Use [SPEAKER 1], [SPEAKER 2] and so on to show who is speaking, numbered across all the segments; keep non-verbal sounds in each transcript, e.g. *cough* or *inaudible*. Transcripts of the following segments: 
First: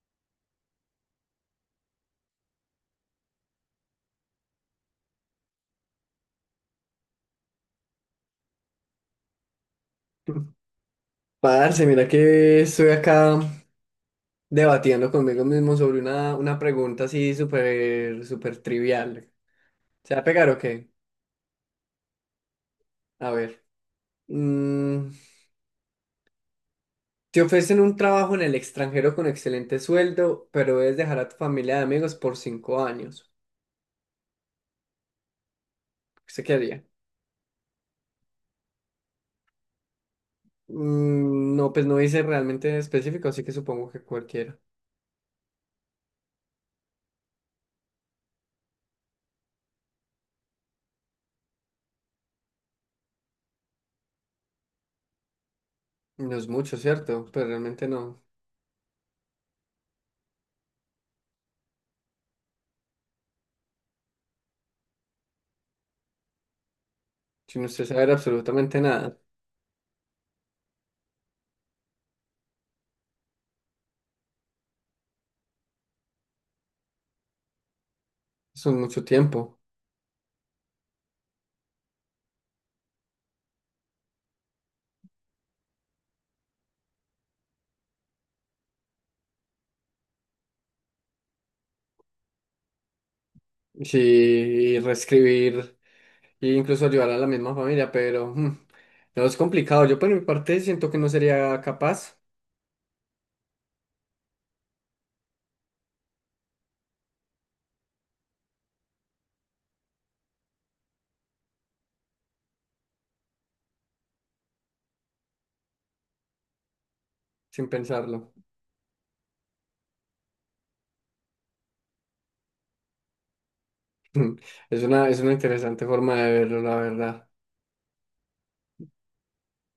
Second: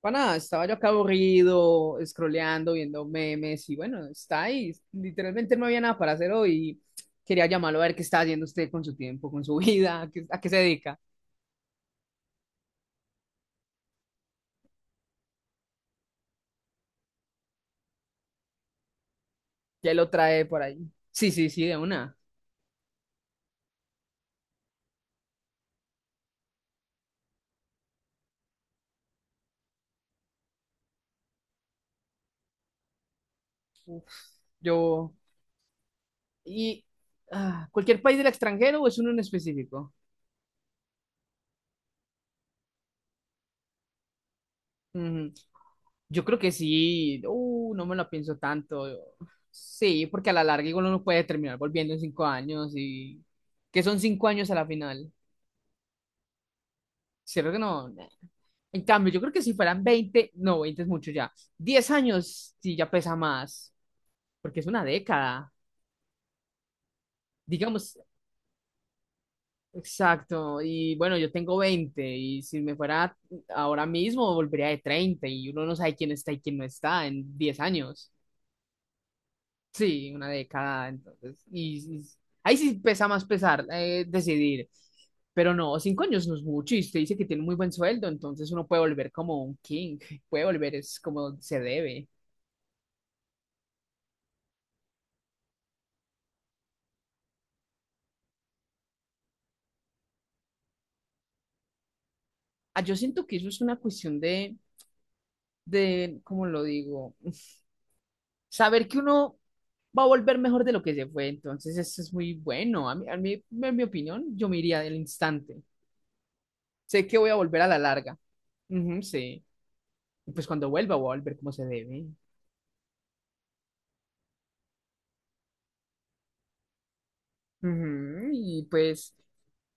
[SPEAKER 1] Para estaba yo acá aburrido, scrolleando, viendo memes y bueno, está ahí. Literalmente no había nada para hacer hoy. Quería llamarlo a ver qué está haciendo usted con su tiempo, con su *laughs* vida, a qué se dedica.
[SPEAKER 2] Parce, mira que estoy acá debatiendo conmigo mismo sobre una pregunta así súper, súper trivial.
[SPEAKER 1] Ya lo
[SPEAKER 2] ¿Se va a
[SPEAKER 1] trae
[SPEAKER 2] pegar o
[SPEAKER 1] por ahí.
[SPEAKER 2] qué?
[SPEAKER 1] Sí, sí, sí, de una.
[SPEAKER 2] A ver. Mm, Te ofrecen un trabajo en el extranjero con excelente sueldo, pero debes dejar a tu familia de amigos por 5 años.
[SPEAKER 1] Uf, yo.
[SPEAKER 2] ¿Usted qué
[SPEAKER 1] ¿Y
[SPEAKER 2] haría?
[SPEAKER 1] Cualquier país del extranjero o es uno en específico?
[SPEAKER 2] No, pues no dice realmente específico, así que supongo que cualquiera.
[SPEAKER 1] Ujú. Yo creo que sí. No me lo pienso tanto. Sí, porque a la larga igual uno puede terminar volviendo en 5 años y que son 5 años a la final.
[SPEAKER 2] No es mucho, ¿cierto? Pero
[SPEAKER 1] Cierto que
[SPEAKER 2] realmente
[SPEAKER 1] no.
[SPEAKER 2] no.
[SPEAKER 1] En cambio, yo creo que si fueran 20 no, 20 es mucho ya. 10 años sí ya pesa más, porque es una década.
[SPEAKER 2] Sin usted
[SPEAKER 1] Digamos,
[SPEAKER 2] saber absolutamente nada.
[SPEAKER 1] exacto. Y bueno, yo tengo 20 y si me fuera ahora mismo, volvería de 31, no sabe quién está y quién no está en 10 años.
[SPEAKER 2] Son mucho tiempo.
[SPEAKER 1] Sí, una década, entonces. Ahí sí pesa más pesar decidir. Pero no, 5 años no es mucho. Y usted dice que tiene un muy buen sueldo, entonces uno puede volver como un king, *laughs* puede volver es como se debe.
[SPEAKER 2] Sí, y reescribir. Y incluso ayudar a la misma familia, pero no es complicado. Yo por mi parte siento que no sería capaz
[SPEAKER 1] Ah, yo siento que eso es una cuestión ¿cómo lo digo? *laughs* Saber que uno va a volver mejor de lo que se fue, entonces eso es muy bueno. A mí, en mi opinión, yo me iría del instante. Sé que voy a volver a
[SPEAKER 2] sin
[SPEAKER 1] la larga.
[SPEAKER 2] pensarlo. *laughs*
[SPEAKER 1] Ujú, sí. Y pues cuando vuelva, voy a volver como se debe.
[SPEAKER 2] Mm, Es una, es una, interesante forma de verlo, la verdad.
[SPEAKER 1] Ujú. Y pues,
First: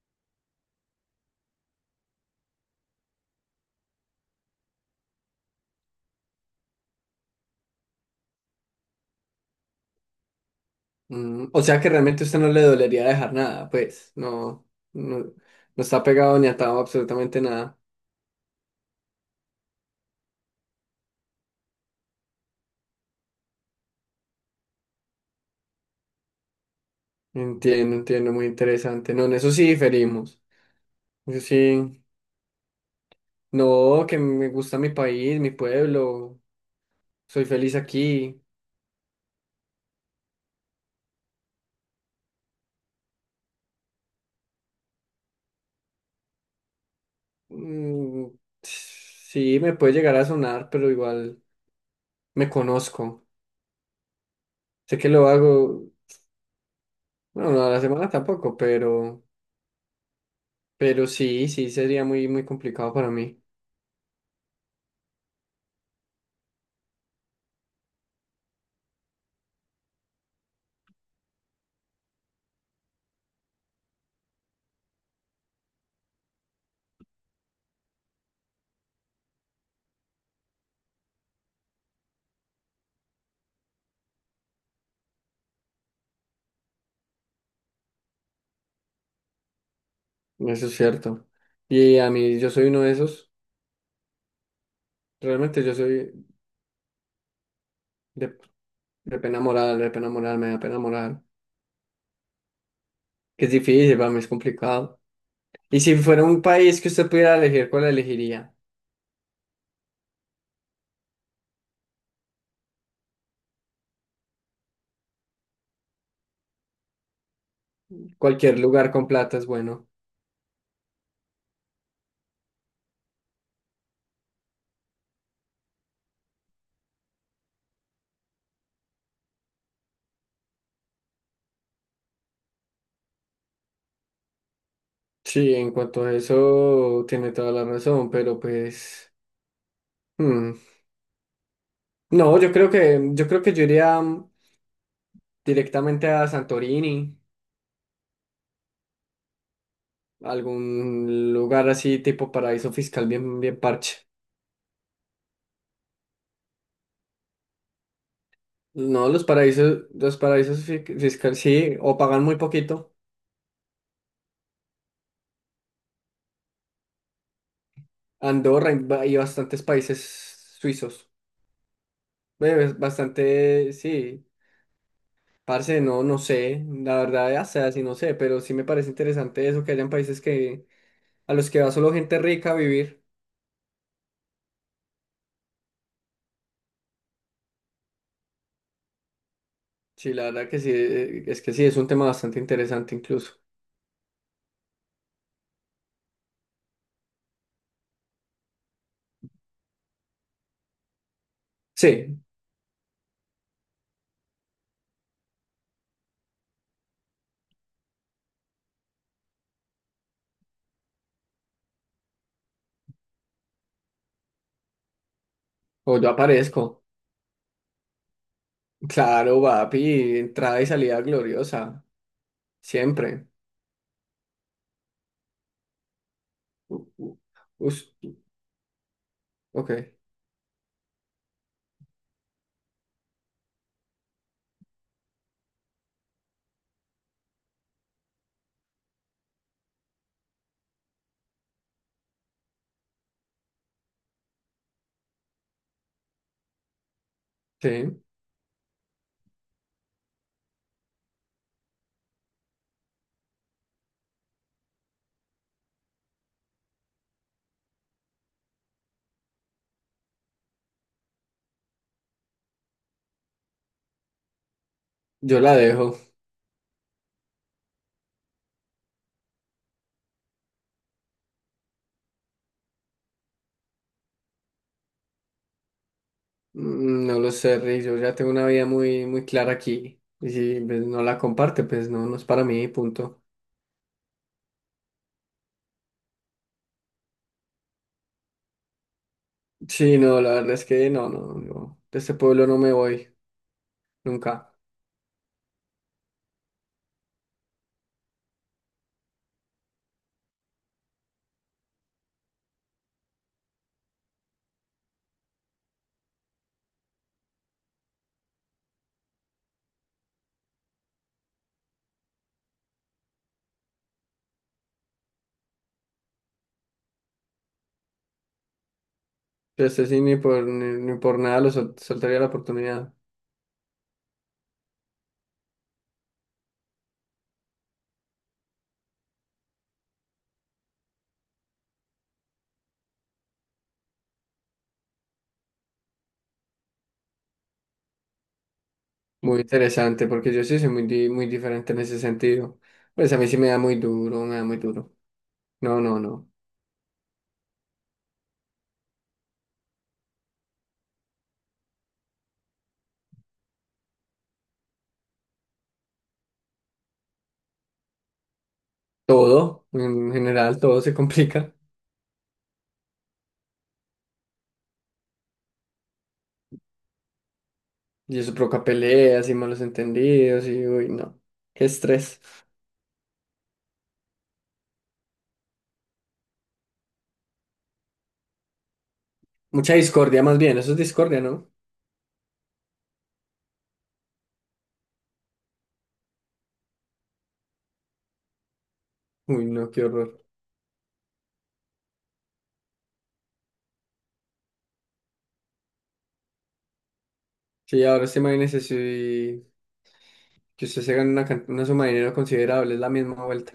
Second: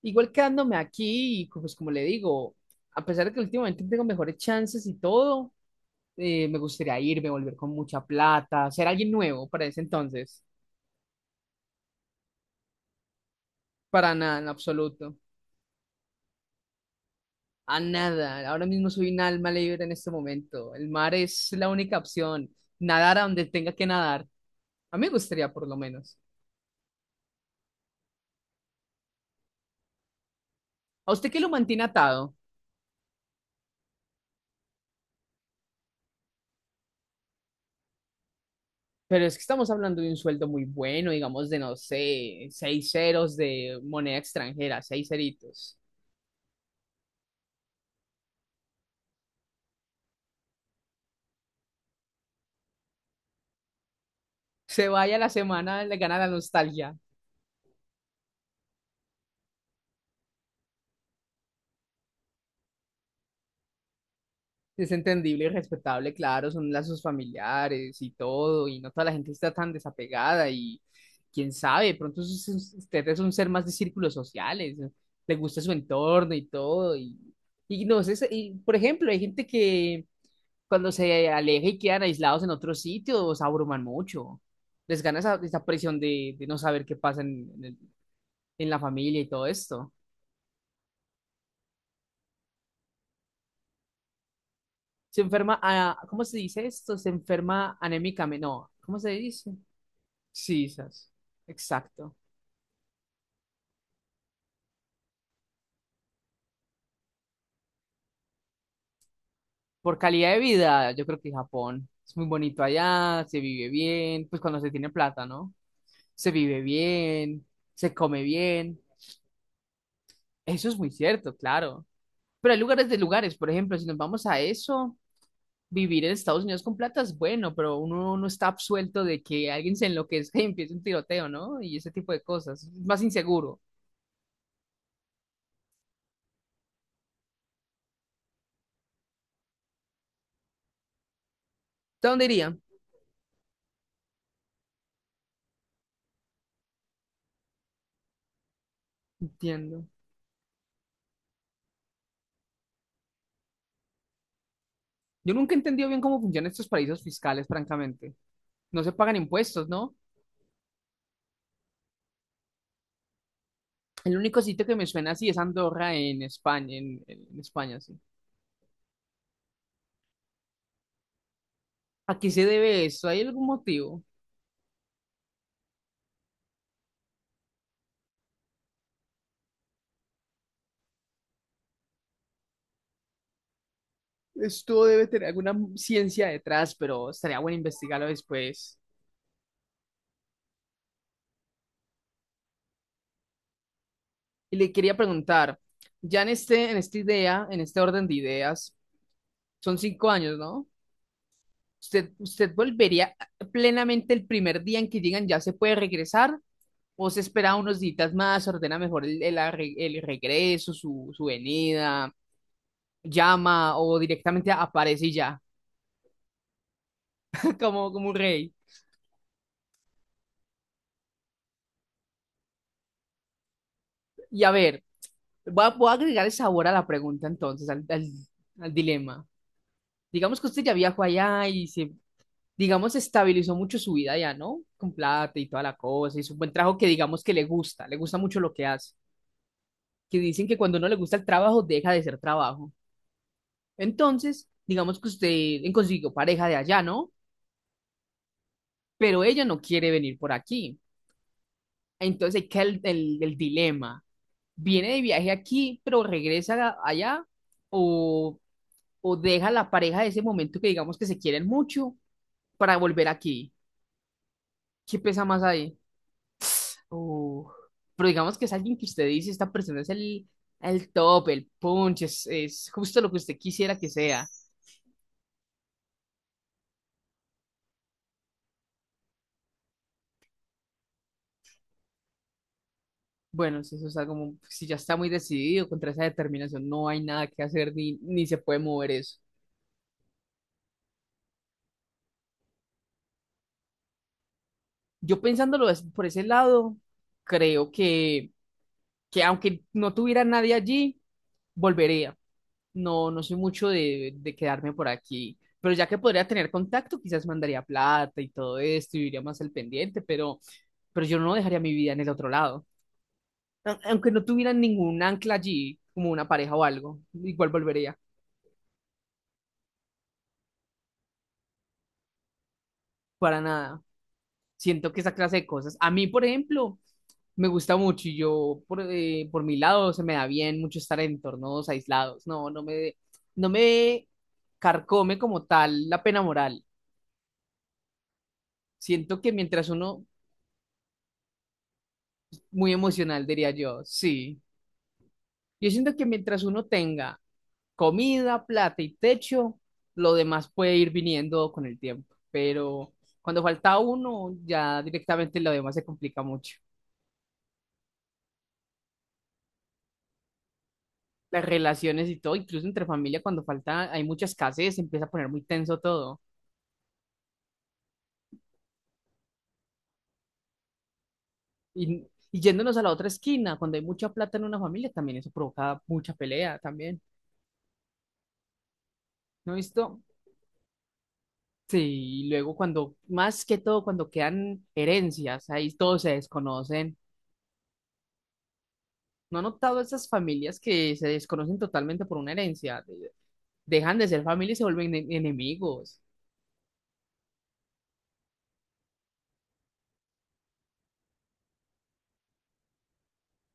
[SPEAKER 1] igual quedándome aquí, pues como le digo, a pesar de que últimamente tengo mejores chances y todo, me gustaría irme, volver con mucha plata, ser alguien nuevo para ese entonces.
[SPEAKER 2] O sea que realmente a usted no le dolería dejar nada, pues
[SPEAKER 1] Para nada, en
[SPEAKER 2] no,
[SPEAKER 1] absoluto.
[SPEAKER 2] no, no está pegado ni atado a absolutamente nada.
[SPEAKER 1] A nada. Ahora mismo soy un alma libre en este momento. El mar es la única opción. Nadar a donde tenga que nadar. A mí me gustaría, por lo menos.
[SPEAKER 2] Entiendo, entiendo, muy interesante. No, en eso sí diferimos.
[SPEAKER 1] ¿A usted qué
[SPEAKER 2] Eso
[SPEAKER 1] lo mantiene
[SPEAKER 2] sí,
[SPEAKER 1] atado?
[SPEAKER 2] no, que me gusta mi país, mi pueblo, soy feliz aquí.
[SPEAKER 1] Pero es que estamos hablando de un sueldo muy bueno, digamos de, no sé, seis ceros de moneda extranjera, seis ceritos.
[SPEAKER 2] Mm, sí, me puede llegar a sonar, pero igual me conozco.
[SPEAKER 1] Se
[SPEAKER 2] Sé que
[SPEAKER 1] vaya
[SPEAKER 2] lo
[SPEAKER 1] la semana,
[SPEAKER 2] hago,
[SPEAKER 1] le gana la nostalgia.
[SPEAKER 2] bueno, no a la semana tampoco, pero, sí, sí, sería muy, muy complicado para mí.
[SPEAKER 1] Es entendible y respetable, claro, son lazos familiares y todo, y no toda la gente está tan desapegada y quién sabe, de pronto usted es un ser más de círculos sociales, le gusta su entorno y todo, y no sé, y, por ejemplo, hay gente que cuando se aleja y quedan aislados en otros sitios, abruman mucho. Les gana esa presión de no saber qué pasa en la familia y todo esto.
[SPEAKER 2] Eso es cierto. Y a mí, yo soy uno de esos.
[SPEAKER 1] Se enferma,
[SPEAKER 2] Realmente yo
[SPEAKER 1] ah,
[SPEAKER 2] soy
[SPEAKER 1] ¿cómo se dice esto? Se enferma
[SPEAKER 2] de,
[SPEAKER 1] anémicamente, no, ¿cómo se
[SPEAKER 2] de pena
[SPEAKER 1] dice?
[SPEAKER 2] moral, de pena moral, me da
[SPEAKER 1] Sí,
[SPEAKER 2] pena
[SPEAKER 1] sas.
[SPEAKER 2] moral.
[SPEAKER 1] Exacto.
[SPEAKER 2] Que es difícil, para mí es complicado. Y si fuera un país que usted pudiera elegir, ¿cuál elegiría?
[SPEAKER 1] Por calidad de vida, yo creo que Japón es muy bonito allá, se vive bien, pues cuando se tiene plata, ¿no? Se vive bien, se come
[SPEAKER 2] Cualquier
[SPEAKER 1] bien.
[SPEAKER 2] lugar con plata es bueno.
[SPEAKER 1] Eso es muy cierto, claro. Pero hay lugares de lugares, por ejemplo, si nos vamos a eso. Vivir en Estados Unidos con plata es bueno, pero uno no está absuelto de que alguien se enloquezca y empiece un tiroteo, ¿no? Y ese tipo de cosas. Es más inseguro.
[SPEAKER 2] Sí, en cuanto a eso, tiene toda la razón, pero pues, hmm,
[SPEAKER 1] ¿De dónde
[SPEAKER 2] no, yo
[SPEAKER 1] iría?
[SPEAKER 2] creo que, yo creo que yo iría directamente a Santorini,
[SPEAKER 1] Entiendo.
[SPEAKER 2] algún lugar así tipo paraíso fiscal bien, bien parche.
[SPEAKER 1] Yo nunca he entendido bien cómo funcionan estos paraísos fiscales, francamente. No se
[SPEAKER 2] No,
[SPEAKER 1] pagan impuestos, ¿no?
[SPEAKER 2] los paraísos fiscales sí, o pagan muy poquito.
[SPEAKER 1] El único sitio que me suena así es Andorra en España, en España, sí.
[SPEAKER 2] Andorra y bastantes países suizos.
[SPEAKER 1] ¿A qué se debe eso? ¿Hay algún
[SPEAKER 2] Bastante,
[SPEAKER 1] motivo?
[SPEAKER 2] sí. Parce, no, no sé, la verdad, ya sea, sí, no sé, pero sí me parece interesante eso, que hayan países que a los que va solo gente rica a vivir.
[SPEAKER 1] Esto debe tener alguna ciencia detrás, pero estaría bueno investigarlo después.
[SPEAKER 2] Sí, la verdad que sí, es que sí, es un tema bastante interesante incluso.
[SPEAKER 1] Y le quería preguntar, ya en este, en esta idea, en este orden de ideas, son 5 años, ¿no? ¿Usted,
[SPEAKER 2] Sí,
[SPEAKER 1] usted volvería plenamente el primer día en que llegan, ya se puede regresar? ¿O se espera unos días más, ordena mejor el regreso, su venida, llama o directamente aparece y ya,
[SPEAKER 2] o yo aparezco.
[SPEAKER 1] *laughs* como un rey?
[SPEAKER 2] Claro, papi, entrada y salida gloriosa, siempre.
[SPEAKER 1] Y a ver, voy a agregar el sabor a
[SPEAKER 2] U-
[SPEAKER 1] la
[SPEAKER 2] u-
[SPEAKER 1] pregunta entonces, al,
[SPEAKER 2] us-
[SPEAKER 1] al- al dilema.
[SPEAKER 2] ok,
[SPEAKER 1] Digamos que usted ya viajó allá y se digamos, estabilizó mucho su vida ya, ¿no? Con plata y toda la cosa, hizo un buen trabajo que digamos que le gusta mucho lo que hace, que dicen que cuando no le gusta el trabajo, deja de ser trabajo. Entonces, digamos que usted consiguió pareja de allá, ¿no?
[SPEAKER 2] sí,
[SPEAKER 1] Pero ella no quiere venir por aquí. Entonces, ahí queda el dilema. ¿Viene de viaje aquí, pero regresa a- allá? ¿O, o deja la pareja de ese momento que digamos que se quieren mucho para volver aquí? ¿Qué pesa
[SPEAKER 2] yo
[SPEAKER 1] más
[SPEAKER 2] la
[SPEAKER 1] ahí?
[SPEAKER 2] dejo.
[SPEAKER 1] Uh, pero digamos que es alguien que usted dice, esta persona es el top, el punch, es justo lo que usted quisiera que sea.
[SPEAKER 2] No lo sé, Rick, yo ya tengo una vida muy, muy clara aquí. Y si pues, no la comparte, pues no, no es para mí, punto.
[SPEAKER 1] Bueno, si eso está como, si ya está muy decidido contra esa determinación, no hay nada que hacer ni se puede mover eso.
[SPEAKER 2] Sí, no, la verdad es que no, no, yo de este pueblo no me voy, nunca.
[SPEAKER 1] Yo pensándolo es- por ese lado, creo que aunque no tuviera nadie allí, volvería. No, no soy mucho de quedarme por aquí, pero ya que podría tener contacto, quizás mandaría plata y todo esto y iría más al pendiente, pero yo no dejaría mi vida en el otro lado. Aunque no tuviera ningún ancla allí, como una pareja o algo, igual volvería,
[SPEAKER 2] Este sí, ni por nada lo soltaría la oportunidad.
[SPEAKER 1] para nada. Siento que esa clase de cosas, a mí, por ejemplo, me gusta mucho y yo, por mi lado, se me da bien mucho estar en entornos aislados. No, no me carcome como tal la pena moral. Siento que
[SPEAKER 2] Muy
[SPEAKER 1] mientras uno
[SPEAKER 2] interesante, porque yo sí soy muy diferente en ese sentido.
[SPEAKER 1] muy
[SPEAKER 2] Pues a
[SPEAKER 1] emocional,
[SPEAKER 2] mí sí me
[SPEAKER 1] diría
[SPEAKER 2] da muy
[SPEAKER 1] yo,
[SPEAKER 2] duro, me
[SPEAKER 1] sí.
[SPEAKER 2] da muy duro.
[SPEAKER 1] Yo
[SPEAKER 2] No,
[SPEAKER 1] siento
[SPEAKER 2] no,
[SPEAKER 1] que
[SPEAKER 2] no.
[SPEAKER 1] mientras uno tenga comida, plata y techo, lo demás puede ir viniendo con el tiempo. Pero cuando falta uno, ya directamente lo demás se complica mucho.
[SPEAKER 2] Todo, en general, todo se
[SPEAKER 1] Las
[SPEAKER 2] complica.
[SPEAKER 1] relaciones y todo, incluso entre familia, cuando falta, hay mucha escasez, se empieza a poner muy tenso todo.
[SPEAKER 2] Y eso provoca peleas y malos entendidos y, uy, no. Qué
[SPEAKER 1] Y,
[SPEAKER 2] estrés.
[SPEAKER 1] y yéndonos a la otra esquina, cuando hay mucha plata en una familia, también eso provoca mucha pelea también. ¿No he
[SPEAKER 2] Mucha
[SPEAKER 1] visto?
[SPEAKER 2] discordia más bien, eso es discordia, ¿no?
[SPEAKER 1] Sí, y luego cuando, más que todo, cuando quedan herencias, ahí todos se desconocen. ¿No han
[SPEAKER 2] Uy, no,
[SPEAKER 1] notado
[SPEAKER 2] qué
[SPEAKER 1] esas
[SPEAKER 2] horror.
[SPEAKER 1] familias que se desconocen totalmente por una herencia? Dejan de ser familia y se vuelven enemigos.
[SPEAKER 2] Sí, ahora sí imagínese si que usted se gana una suma de dinero considerable, es la misma vuelta.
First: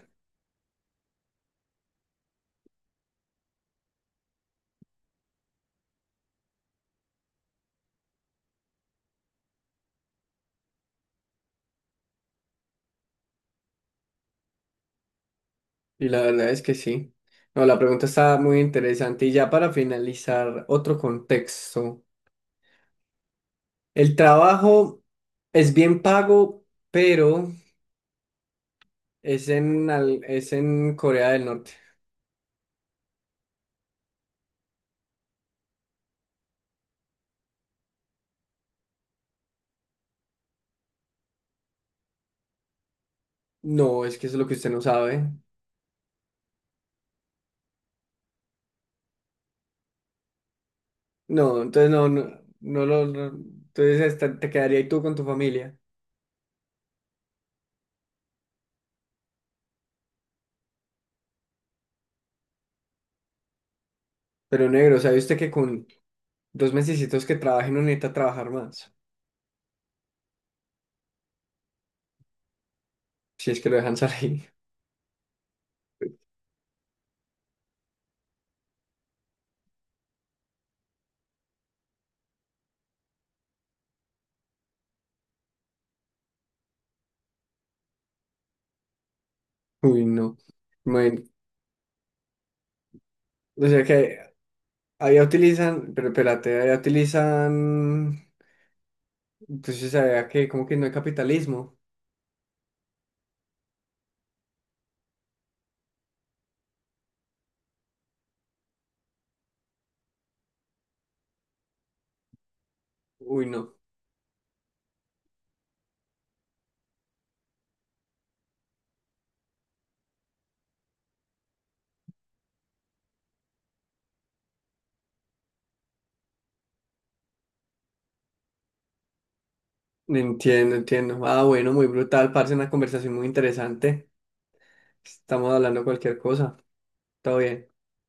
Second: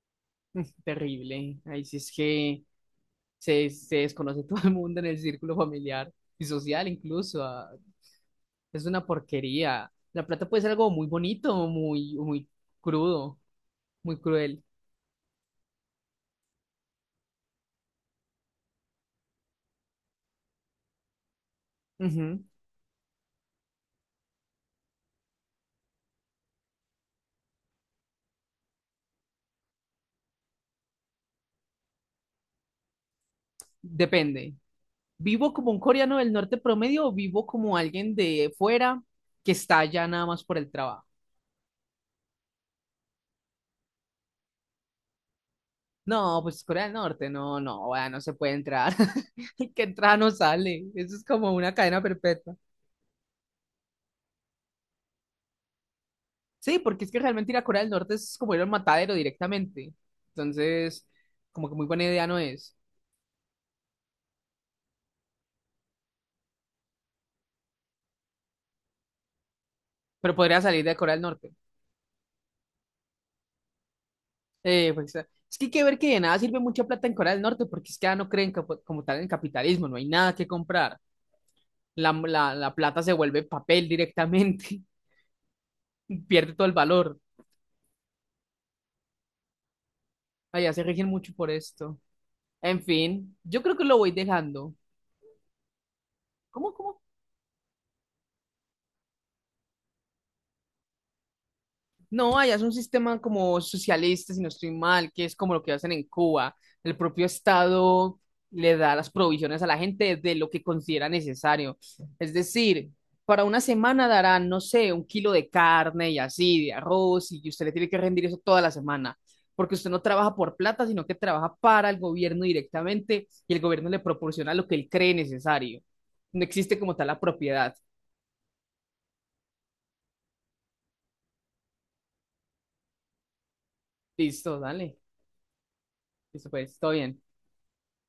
[SPEAKER 1] Terrible. Ahí sí es que se desconoce *laughs* todo el mundo en el círculo familiar y social incluso. Es una porquería. La plata puede ser algo muy bonito, muy, muy crudo, muy cruel.
[SPEAKER 2] Y la verdad es que sí. No, la pregunta está muy interesante. Y ya para finalizar, otro contexto.
[SPEAKER 1] Ujú.
[SPEAKER 2] El trabajo es bien pago, pero es en Corea del Norte.
[SPEAKER 1] Depende. ¿Vivo como un coreano del norte promedio o vivo como alguien de fuera que está allá nada más por el trabajo?
[SPEAKER 2] No, es que eso es lo que usted no sabe.
[SPEAKER 1] No, pues Corea del Norte, no, no, vea, no se puede entrar. *laughs* El que entra no sale. Eso es como
[SPEAKER 2] No,
[SPEAKER 1] una
[SPEAKER 2] entonces
[SPEAKER 1] cadena
[SPEAKER 2] no, no,
[SPEAKER 1] perpetua.
[SPEAKER 2] no lo, entonces hasta te quedaría ahí tú con tu familia.
[SPEAKER 1] Sí, porque es que realmente ir a Corea del Norte es como ir al matadero directamente. Entonces, como que muy buena idea no es.
[SPEAKER 2] Pero negro, ¿sabe usted que con 2 mesecitos que trabaje no necesita trabajar más?
[SPEAKER 1] Pero podría salir de Corea del Norte.
[SPEAKER 2] Si es que lo dejan salir.
[SPEAKER 1] Pues, es que hay que ver que de nada sirve mucha plata en Corea del Norte porque es que ya no creen como tal en el capitalismo, no hay nada que comprar. La plata se vuelve papel directamente, *laughs* pierde todo el valor.
[SPEAKER 2] *laughs* Uy, no.
[SPEAKER 1] Allá se rigen
[SPEAKER 2] Bueno,
[SPEAKER 1] mucho por esto. En fin, yo
[SPEAKER 2] o
[SPEAKER 1] creo que
[SPEAKER 2] sea
[SPEAKER 1] lo voy
[SPEAKER 2] que
[SPEAKER 1] dejando.
[SPEAKER 2] allá utilizan, pero espérate,
[SPEAKER 1] ¿Cómo,
[SPEAKER 2] allá
[SPEAKER 1] cómo?
[SPEAKER 2] utilizan, entonces allá que como que no hay capitalismo.
[SPEAKER 1] No, allá es un sistema como socialista, si no estoy mal, que es como lo que hacen en Cuba. El propio Estado le da las provisiones a la gente de lo que considera necesario. Es decir, para
[SPEAKER 2] Uy,
[SPEAKER 1] una
[SPEAKER 2] no,
[SPEAKER 1] semana darán, no sé, un kilo de carne y así, de arroz, y usted le tiene que rendir eso toda la semana, porque usted no trabaja por plata, sino que trabaja para el gobierno directamente y el gobierno le proporciona lo que él cree necesario. No existe como tal la propiedad.
[SPEAKER 2] no entiendo, entiendo. Ah, bueno, muy brutal, parce, una conversación muy interesante.
[SPEAKER 1] Listo, dale.
[SPEAKER 2] Estamos hablando cualquier
[SPEAKER 1] Listo,
[SPEAKER 2] cosa.
[SPEAKER 1] pues, todo bien.
[SPEAKER 2] Todo bien.